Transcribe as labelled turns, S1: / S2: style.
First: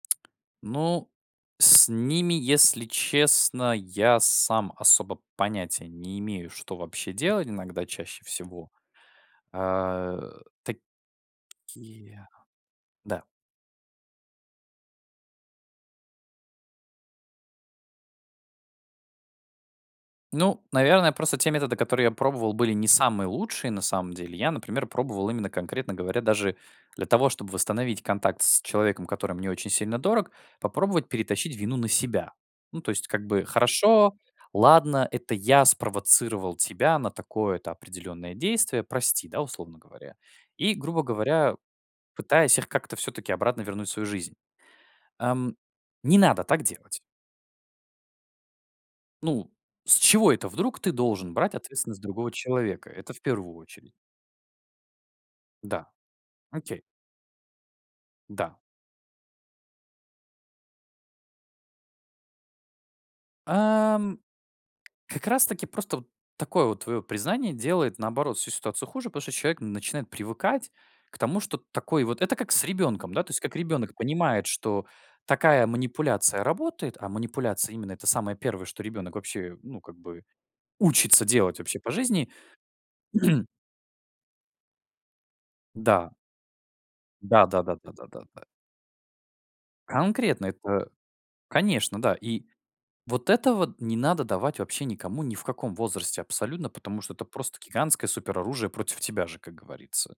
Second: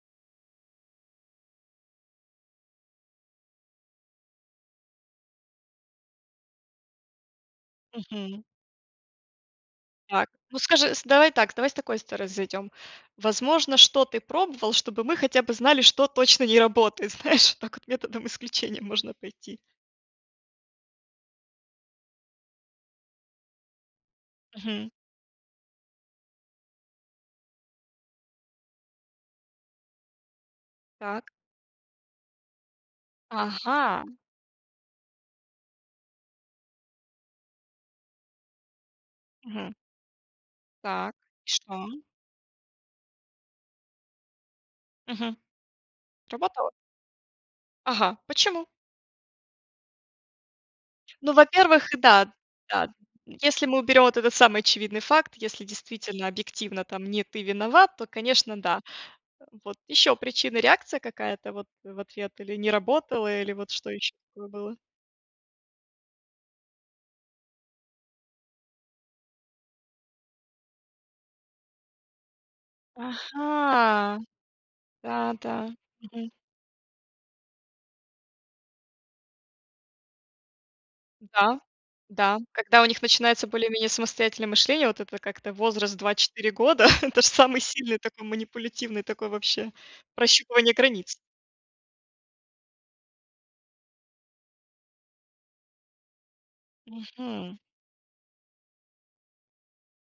S1: Ну, с ними, если честно, я сам особо понятия не имею, что вообще делать иногда чаще
S2: Мгм.
S1: всего. А
S2: Так, ну,
S1: та
S2: скажи с Давай так, давай с такой
S1: кие
S2: стороны зайдем.
S1: да.
S2: Возможно, что ты пробовал, чтобы мы хотя бы знали, что точно не работает, знаешь, вот так вот методом исключения можно пойти.
S1: Ну, наверное, просто те методы, которые я пробовал, были не самые лучшие на самом деле. Я, например,
S2: Мгм.
S1: пробовал именно конкретно говоря даже для того, чтобы восстановить контакт с человеком, который мне очень сильно дорог, попробовать
S2: Так.
S1: перетащить вину на себя. Ну, то есть, как бы,
S2: Ага.
S1: хорошо, ладно, это я спровоцировал тебя на такое-то определенное действие, прости, да,
S2: Мгм.
S1: условно говоря. И, грубо
S2: Так, и
S1: говоря,
S2: что?
S1: пытаясь их как-то всё-таки обратно вернуть в свою жизнь,
S2: Мгм.
S1: ам. Не надо так
S2: Сработало?
S1: делать.
S2: Ага, почему?
S1: Ну, с чего это вдруг ты должен
S2: Ну,
S1: брать
S2: во-первых,
S1: ответственность другого
S2: да да,
S1: человека? Это в 1
S2: если мы
S1: очередь.
S2: уберем вот этот самый очевидный факт, если
S1: Да,
S2: действительно
S1: окей.
S2: объективно там не ты виноват, то,
S1: Да.
S2: конечно, да. Эм, вот еще причина, реакция какая-то вот в ответ, или не работала, или вот что еще
S1: Ам.
S2: такое было?
S1: Как раз таки просто вот такое вот твое признание делает, наоборот, всю ситуацию хуже, потому что человек начинает привыкать к тому, что такой вот Это как с ребенком, да, то есть как ребенок
S2: Ага,
S1: понимает, что
S2: да да,
S1: такая
S2: мгм.
S1: манипуляция работает, а манипуляция именно- это самое первое, что ребенок вообще, ну, как бы учится делать
S2: М-да.
S1: вообще по жизни.
S2: Да. Когда у них начинается более-менее самостоятельное мышление, вот это как-то возраст
S1: Да.
S2: 2-4 года, это же
S1: Да,
S2: самый
S1: да, да, да,
S2: сильный
S1: да, да,
S2: такой,
S1: да.
S2: манипулятивный такой, вообще
S1: Конкретно
S2: прощупывание
S1: это,
S2: границ.
S1: конечно, да. И вот этого не надо давать вообще никому ни в каком возрасте абсолютно, потому что это
S2: Мгм.
S1: просто гигантское супероружие против тебя же, как говорится.